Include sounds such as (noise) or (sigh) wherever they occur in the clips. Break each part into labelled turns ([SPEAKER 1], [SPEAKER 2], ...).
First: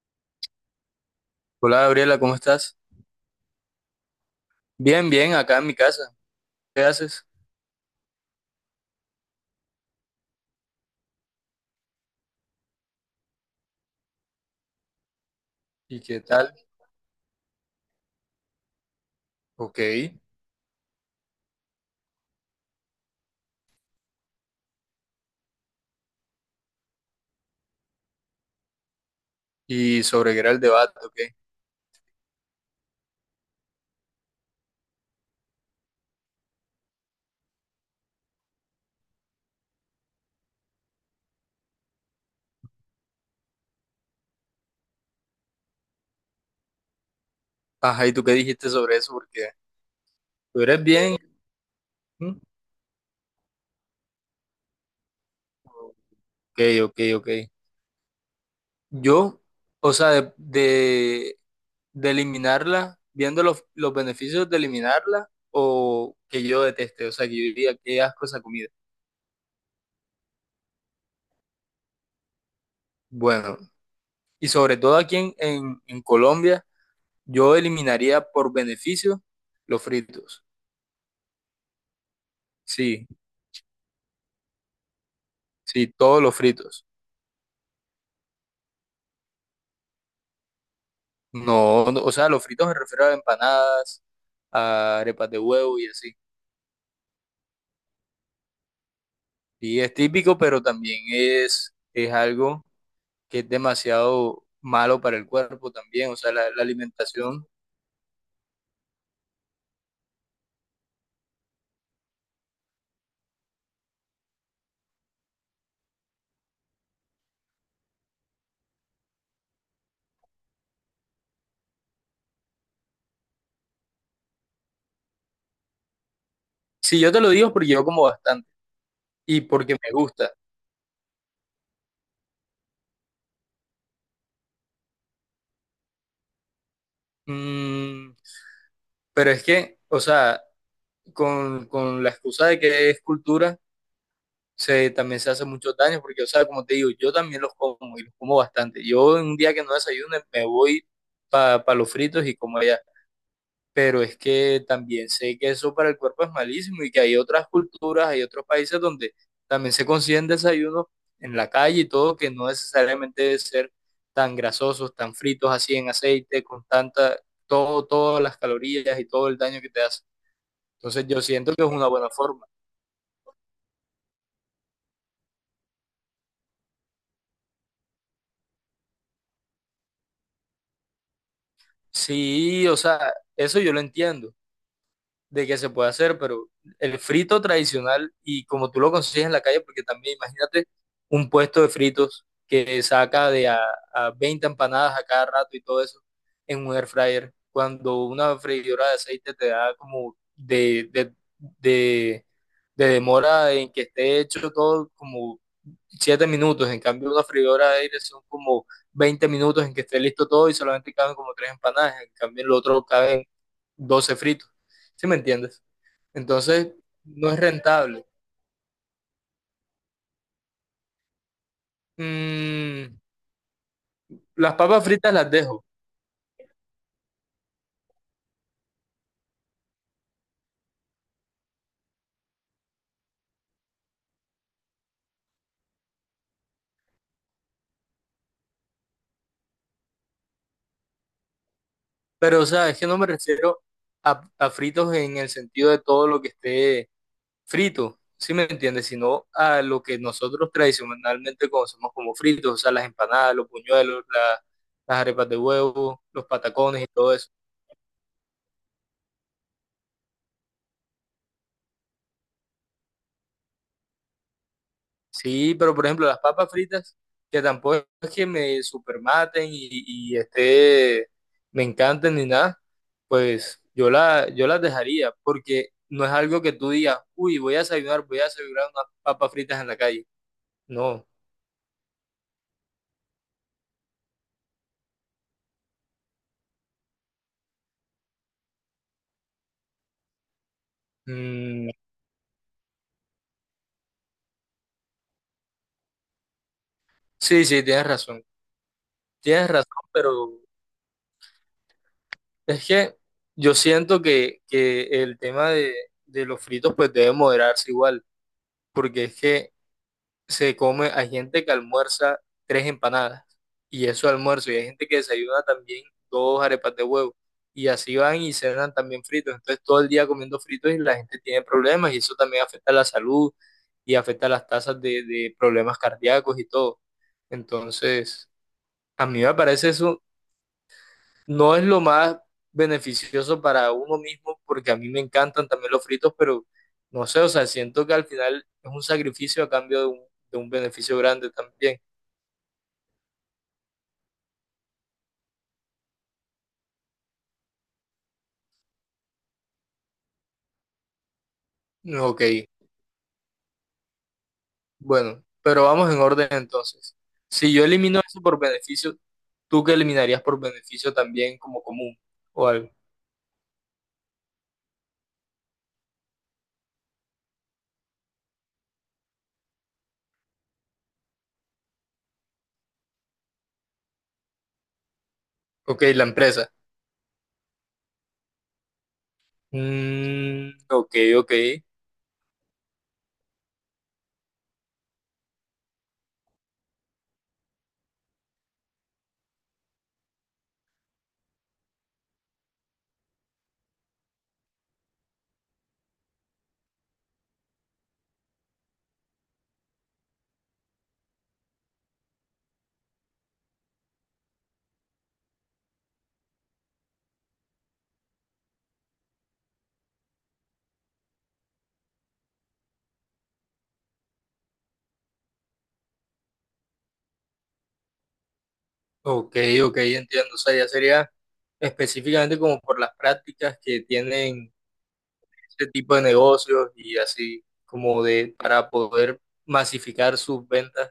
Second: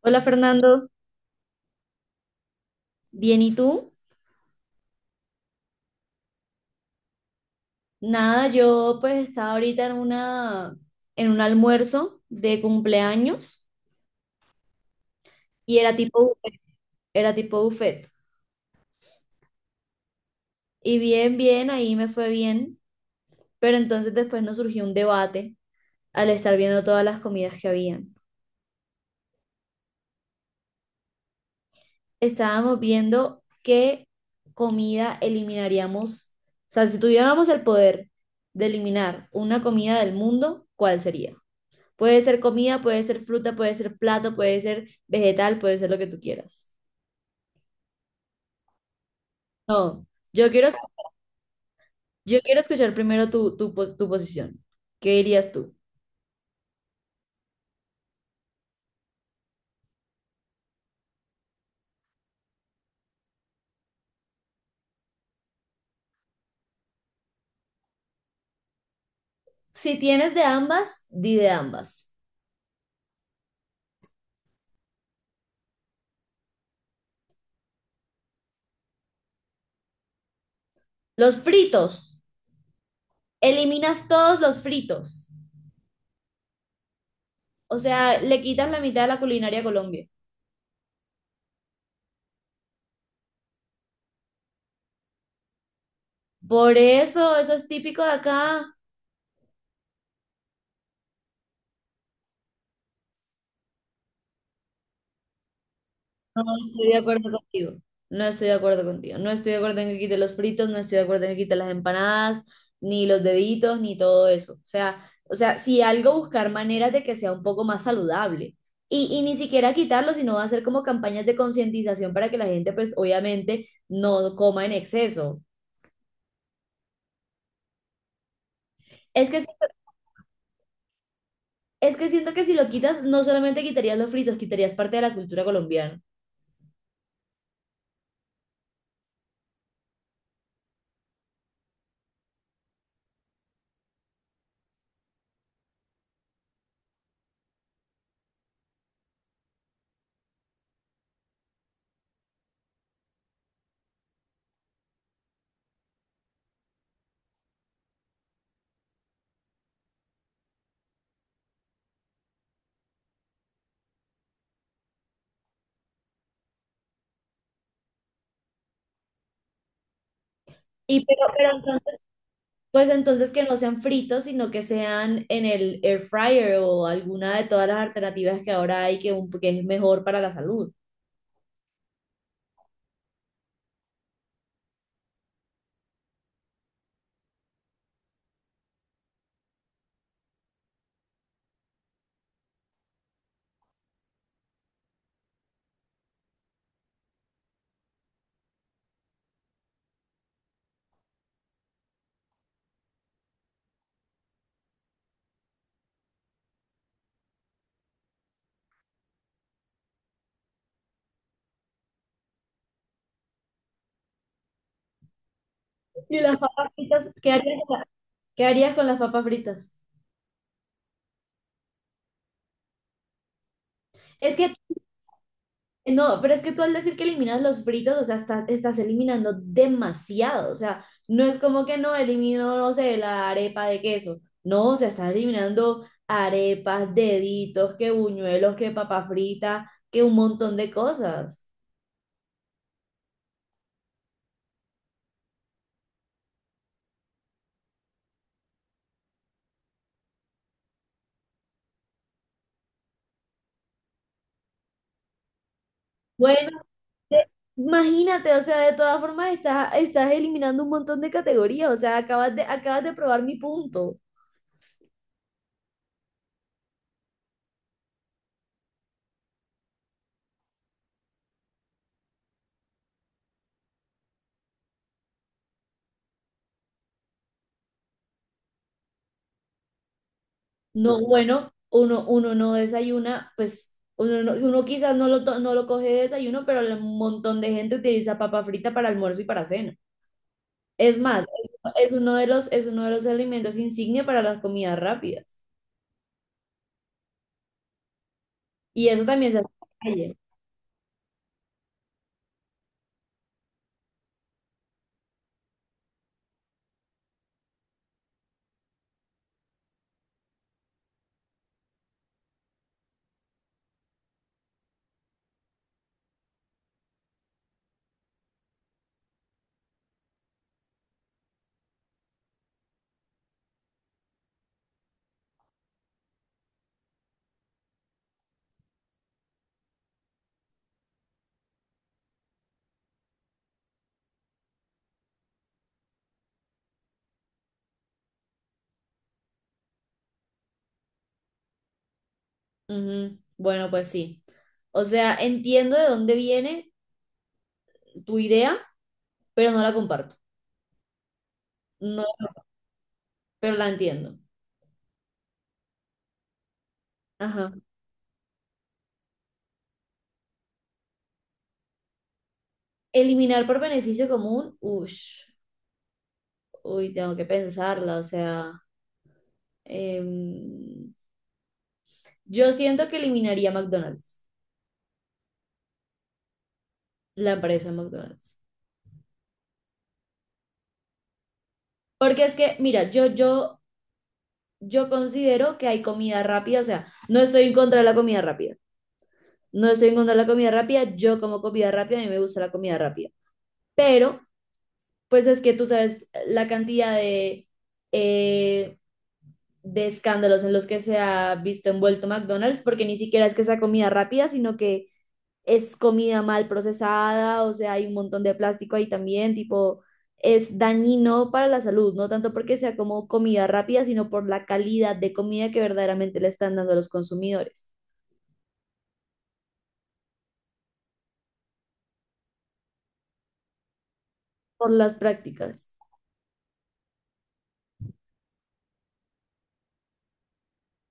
[SPEAKER 1] Hola Fernando,
[SPEAKER 2] Hola Gabriela, ¿cómo estás?
[SPEAKER 1] bien, ¿y tú?
[SPEAKER 2] Bien, bien, acá en mi casa. ¿Qué haces?
[SPEAKER 1] Nada, yo pues estaba ahorita en un almuerzo de cumpleaños y era
[SPEAKER 2] ¿Y qué
[SPEAKER 1] tipo
[SPEAKER 2] tal?
[SPEAKER 1] buffet, era tipo buffet.
[SPEAKER 2] Ok.
[SPEAKER 1] Y bien, ahí me fue bien, pero entonces después nos surgió un debate al estar viendo todas las comidas que habían.
[SPEAKER 2] ¿Y sobre qué era el debate? Ok.
[SPEAKER 1] Estábamos viendo qué comida eliminaríamos, o sea, si tuviéramos el poder de eliminar una comida del mundo, ¿cuál sería? Puede ser comida, puede ser fruta, puede ser plato, puede ser vegetal, puede ser lo que tú quieras.
[SPEAKER 2] Ajá, ¿y tú qué dijiste sobre eso? Porque
[SPEAKER 1] No, yo
[SPEAKER 2] tú
[SPEAKER 1] quiero,
[SPEAKER 2] eres bien. ¿Mm?
[SPEAKER 1] yo quiero escuchar primero tu posición. ¿Qué dirías tú?
[SPEAKER 2] Ok, ok, ok. Yo, o sea, de eliminarla, viendo los beneficios de eliminarla o que yo deteste, o sea, que yo diría, qué asco esa comida.
[SPEAKER 1] Si tienes de ambas, di de ambas.
[SPEAKER 2] Bueno, y sobre todo aquí en Colombia, yo eliminaría por beneficio los fritos.
[SPEAKER 1] Los fritos,
[SPEAKER 2] Sí,
[SPEAKER 1] eliminas todos los fritos.
[SPEAKER 2] sí, todos los fritos.
[SPEAKER 1] O sea, le quitas la mitad de la culinaria a Colombia.
[SPEAKER 2] No, no, o sea, los fritos me refiero a empanadas, a arepas de huevo y así.
[SPEAKER 1] Por eso, eso es típico de acá.
[SPEAKER 2] Y es típico, pero también es algo que es demasiado malo para el cuerpo también. O sea,
[SPEAKER 1] No
[SPEAKER 2] la
[SPEAKER 1] estoy de acuerdo
[SPEAKER 2] alimentación.
[SPEAKER 1] contigo. No estoy de acuerdo contigo. No estoy de acuerdo en que quite los fritos, no estoy de acuerdo en que quite las empanadas, ni los deditos, ni todo eso. O sea, si algo buscar maneras de que sea un poco más saludable. Y ni siquiera quitarlo, sino hacer como campañas de concientización para que la gente, pues obviamente, no coma en exceso.
[SPEAKER 2] Sí, yo te lo digo porque yo como bastante
[SPEAKER 1] Es que
[SPEAKER 2] y
[SPEAKER 1] siento,
[SPEAKER 2] porque me gusta.
[SPEAKER 1] es que siento que si lo quitas, no solamente quitarías los fritos, quitarías parte de la cultura colombiana.
[SPEAKER 2] Mm, pero es que, o sea, con la excusa de que es cultura. Se, también se hace muchos daños, porque, o sea, como te digo, yo también los como y los como bastante. Yo en un día que no desayune me voy para los fritos y como allá. Pero es que también sé que eso para el cuerpo es malísimo y que hay otras culturas, hay otros países donde también se consiguen desayunos en la calle y todo, que no necesariamente debe ser tan grasosos, tan fritos así en aceite, con tanta, todo, todas las calorías y todo el daño que te hace.
[SPEAKER 1] Y
[SPEAKER 2] Entonces
[SPEAKER 1] pero,
[SPEAKER 2] yo siento
[SPEAKER 1] pero
[SPEAKER 2] que es una
[SPEAKER 1] entonces,
[SPEAKER 2] buena forma.
[SPEAKER 1] pues entonces que no sean fritos, sino que sean en el air fryer o alguna de todas las alternativas que ahora hay que es mejor para la salud.
[SPEAKER 2] Sí, o sea, eso yo lo entiendo, de que se puede hacer, pero el frito tradicional y como tú lo consigues en la calle, porque también imagínate un puesto de fritos que saca de a 20 empanadas a cada rato y todo eso en un air fryer, cuando una freidora de aceite te da como de, de demora en que esté hecho todo como 7 minutos, en cambio una freidora de aire son como 20 minutos en que esté listo todo y solamente caben como 3 empanadas, en cambio en lo otro caben 12 fritos, ¿sí me entiendes?
[SPEAKER 1] ¿Y las papas
[SPEAKER 2] Entonces
[SPEAKER 1] fritas?
[SPEAKER 2] no es rentable.
[SPEAKER 1] ¿Qué harías con las papas fritas?
[SPEAKER 2] Mm,
[SPEAKER 1] Es que
[SPEAKER 2] las papas fritas las dejo,
[SPEAKER 1] No, pero es que tú al decir que eliminas los fritos, o sea, estás eliminando demasiado. O sea, no es como que no elimino, no sé, la arepa de queso. No, o sea, estás eliminando arepas, deditos, que buñuelos, que papa frita, que un montón de cosas.
[SPEAKER 2] pero o sea, es que no me refiero a fritos en el sentido de todo lo que esté frito, ¿sí me entiendes? Sino a lo que nosotros tradicionalmente conocemos como fritos, o sea, las empanadas, las arepas de huevo, los
[SPEAKER 1] Bueno,
[SPEAKER 2] patacones y todo
[SPEAKER 1] de-
[SPEAKER 2] eso.
[SPEAKER 1] imagínate, o sea, de todas formas estás eliminando un montón de categorías. O sea, acabas de probar mi punto.
[SPEAKER 2] Sí, pero por ejemplo, las papas fritas, que tampoco es que me supermaten y esté, me encanten ni nada, pues yo, la, yo las dejaría, porque no es algo que tú digas, uy, voy a desayunar unas papas fritas en la calle.
[SPEAKER 1] No,
[SPEAKER 2] No.
[SPEAKER 1] bueno, uno no desayuna, pues uno, uno quizás no lo coge de desayuno, pero un montón de gente utiliza papa frita para almuerzo y para cena. Es más,
[SPEAKER 2] Mm,
[SPEAKER 1] es uno de los, es uno de los alimentos insignia para las comidas rápidas.
[SPEAKER 2] sí, sí, tienes razón.
[SPEAKER 1] Y eso también se hace
[SPEAKER 2] Tienes
[SPEAKER 1] en
[SPEAKER 2] razón,
[SPEAKER 1] la calle.
[SPEAKER 2] pero es que yo siento que el tema de los fritos pues debe moderarse igual, porque es que se come, hay gente que almuerza 3 empanadas y eso almuerzo, y hay gente que desayuna también 2 arepas de huevo y así van y cenan también fritos, entonces todo el día comiendo fritos y la gente tiene problemas y eso también afecta la salud y afecta las tasas de problemas cardíacos y todo. Entonces, a mí me parece eso no es lo más beneficioso para uno mismo, porque a mí me encantan también los fritos, pero no sé, o sea, siento que al final es un sacrificio a cambio de un beneficio grande también.
[SPEAKER 1] Ujú, bueno, pues sí. O sea, entiendo de dónde viene tu idea, pero no la comparto. No,
[SPEAKER 2] Ok,
[SPEAKER 1] pero la entiendo.
[SPEAKER 2] bueno, pero vamos en orden entonces.
[SPEAKER 1] Ajá.
[SPEAKER 2] Si yo elimino eso por beneficio, ¿tú qué eliminarías por beneficio también como común o algo?
[SPEAKER 1] Eliminar por beneficio común, ush, uy, tengo que pensarla, o sea. Em, yo siento que eliminaría McDonald's,
[SPEAKER 2] Ok, la empresa.
[SPEAKER 1] la empresa McDonald's.
[SPEAKER 2] Mm, ok, ok,
[SPEAKER 1] Porque es que, mira, yo considero que hay comida rápida, o sea, no estoy en contra de la comida rápida. No estoy en contra de la comida rápida, yo como comida rápida, a mí me gusta la comida rápida. Pero, pues es que tú sabes la cantidad eh, de escándalos en los que se ha visto envuelto McDonald's, porque ni siquiera es que sea comida rápida, sino que es comida mal procesada, o sea, hay un montón de plástico ahí también, tipo, es dañino para la salud, no tanto porque sea como comida rápida, sino por la calidad de comida que verdaderamente le están dando a los consumidores,
[SPEAKER 2] ok, ok, entiendo. O sea, ya sería específicamente como por las prácticas que tienen
[SPEAKER 1] por las
[SPEAKER 2] ese
[SPEAKER 1] prácticas.
[SPEAKER 2] tipo de negocios y así como de para poder masificar sus ventas,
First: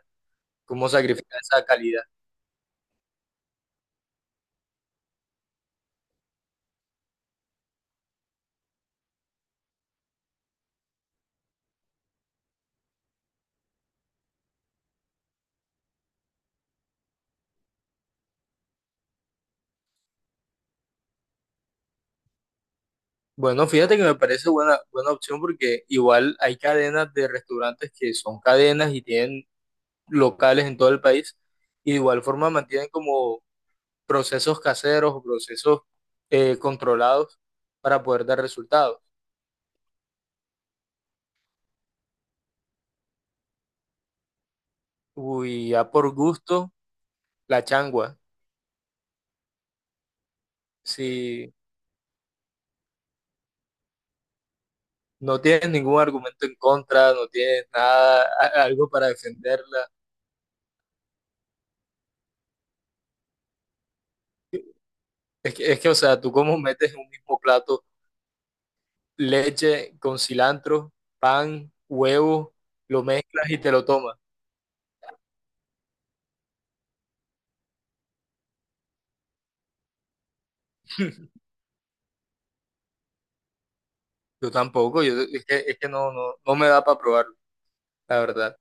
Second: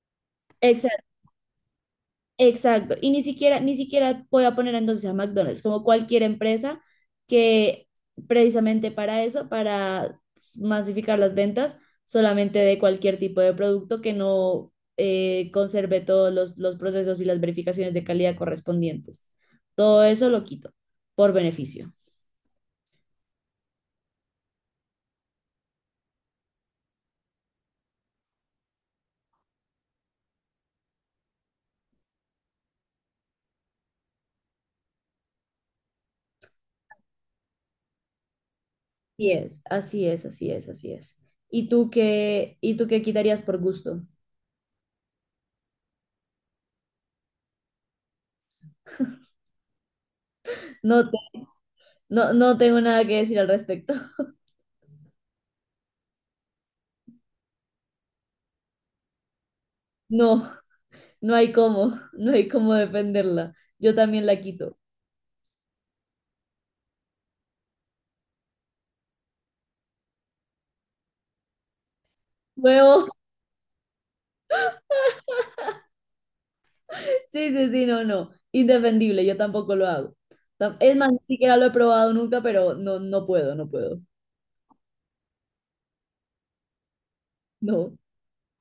[SPEAKER 2] cómo sacrificar esa calidad.
[SPEAKER 1] Exacto, ni siquiera voy a poner entonces a McDonald's, como cualquier empresa que precisamente para eso, para masificar las ventas solamente de cualquier tipo de producto que no conserve todos los procesos y las verificaciones de calidad correspondientes. Todo eso lo quito por beneficio.
[SPEAKER 2] Bueno, fíjate que me parece buena, buena opción porque igual hay cadenas de restaurantes que son cadenas y tienen locales en todo el país y de igual forma mantienen como procesos caseros o procesos controlados para poder dar resultados.
[SPEAKER 1] Así es, así es, así es, así es. ¿Y tú qué quitarías por gusto?
[SPEAKER 2] Uy, ya por gusto, la changua.
[SPEAKER 1] No,
[SPEAKER 2] Si
[SPEAKER 1] no, no tengo nada que decir al respecto. (laughs)
[SPEAKER 2] no tienes ningún argumento en contra, no tienes nada, algo para defenderla.
[SPEAKER 1] No. No hay cómo, (laughs) no hay cómo defenderla. Yo también la quito.
[SPEAKER 2] Es que, o sea, tú cómo metes en un mismo plato leche con cilantro, pan, huevo, lo
[SPEAKER 1] Huevo,
[SPEAKER 2] mezclas y te lo tomas.
[SPEAKER 1] (laughs) sí, sí, sí, no, no. Indefendible, yo tampoco lo hago. Tam- Es más, ni siquiera lo he probado nunca, pero no, no puedo.
[SPEAKER 2] Yo tampoco, yo, es que no, no, no me da para probarlo,
[SPEAKER 1] No.
[SPEAKER 2] la verdad.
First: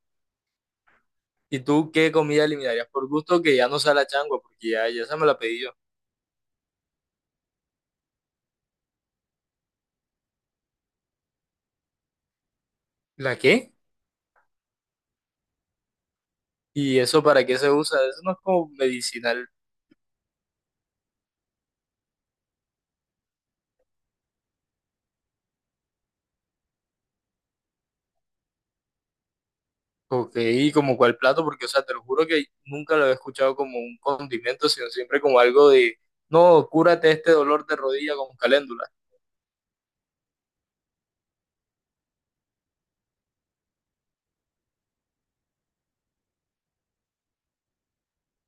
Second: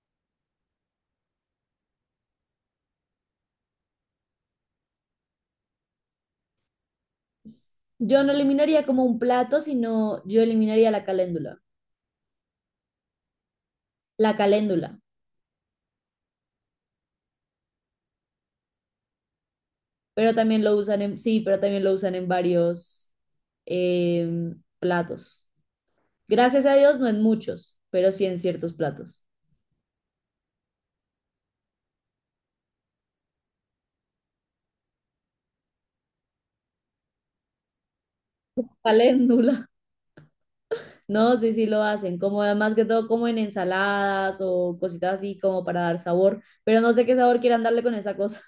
[SPEAKER 2] ¿Y tú qué comida eliminarías? Por gusto que ya no sea la changua, porque ya, ya esa me la pedí yo.
[SPEAKER 1] Yo no eliminaría como un plato, sino yo eliminaría la caléndula.
[SPEAKER 2] ¿La qué?
[SPEAKER 1] La caléndula.
[SPEAKER 2] ¿Y eso para qué se usa? Eso no es como medicinal.
[SPEAKER 1] Pero también lo usan en, sí, pero también lo usan en varios platos. Gracias a Dios, no en muchos, pero sí en ciertos platos.
[SPEAKER 2] Ok, ¿y como cuál plato? Porque, o sea, te lo juro que nunca lo he escuchado como un condimento, sino siempre como algo de, no, cúrate este dolor de rodilla con caléndula.
[SPEAKER 1] Caléndula. No, sí lo hacen, como más que todo como en ensaladas o cositas así como para dar sabor, pero no sé qué sabor quieran darle con esa cosa.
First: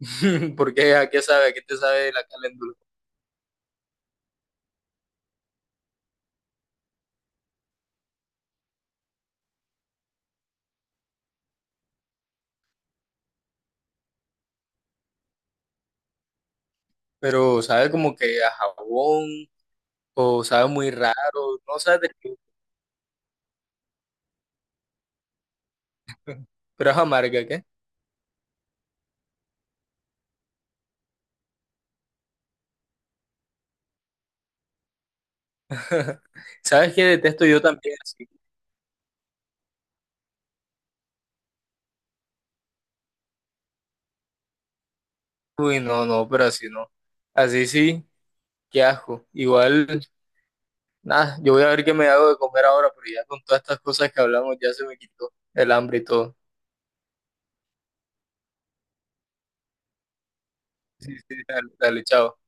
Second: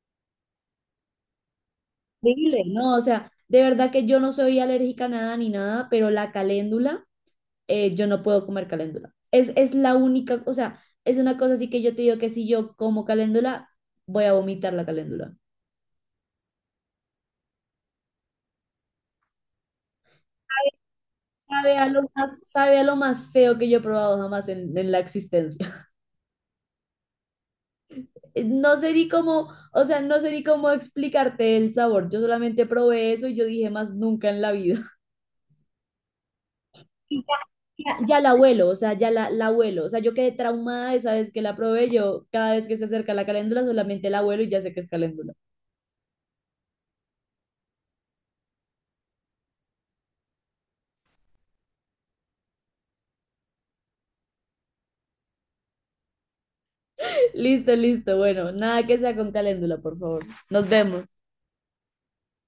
[SPEAKER 2] (laughs) Porque, ¿a qué sabe? ¿A qué te sabe
[SPEAKER 1] (laughs)
[SPEAKER 2] la
[SPEAKER 1] Horrible,
[SPEAKER 2] caléndula?
[SPEAKER 1] no, o sea, de verdad que yo no soy alérgica a nada ni nada, pero la caléndula, yo no puedo comer caléndula. Es la única, o sea, es una cosa así que yo te digo que si yo como caléndula, voy a vomitar la caléndula.
[SPEAKER 2] Pero sabe como que a jabón, o sabe muy raro, no sabe de qué,
[SPEAKER 1] Sabe a lo más feo que yo he probado jamás en la existencia.
[SPEAKER 2] pero es amarga, ¿qué?
[SPEAKER 1] No sé ni cómo, o sea, no sé ni cómo explicarte el sabor. Yo solamente probé eso y yo dije más nunca en la vida.
[SPEAKER 2] (laughs) ¿Sabes qué
[SPEAKER 1] Y
[SPEAKER 2] detesto yo
[SPEAKER 1] Ya,
[SPEAKER 2] también?
[SPEAKER 1] ya
[SPEAKER 2] Así,
[SPEAKER 1] la abuelo, o sea, la abuelo. O sea, yo quedé traumada esa vez que la probé. Yo cada vez que se acerca la caléndula solamente la abuelo y ya sé que es caléndula.
[SPEAKER 2] uy, no, no, pero así no. Así sí, qué asco. Igual. Nada, yo voy a ver qué me hago de comer ahora, pero ya con todas estas cosas que hablamos ya se me quitó el hambre y todo.
[SPEAKER 1] (laughs) Listo, listo. Bueno, nada que sea con caléndula, por favor. Nos vemos.
[SPEAKER 2] Sí, sí, dale, dale, chao.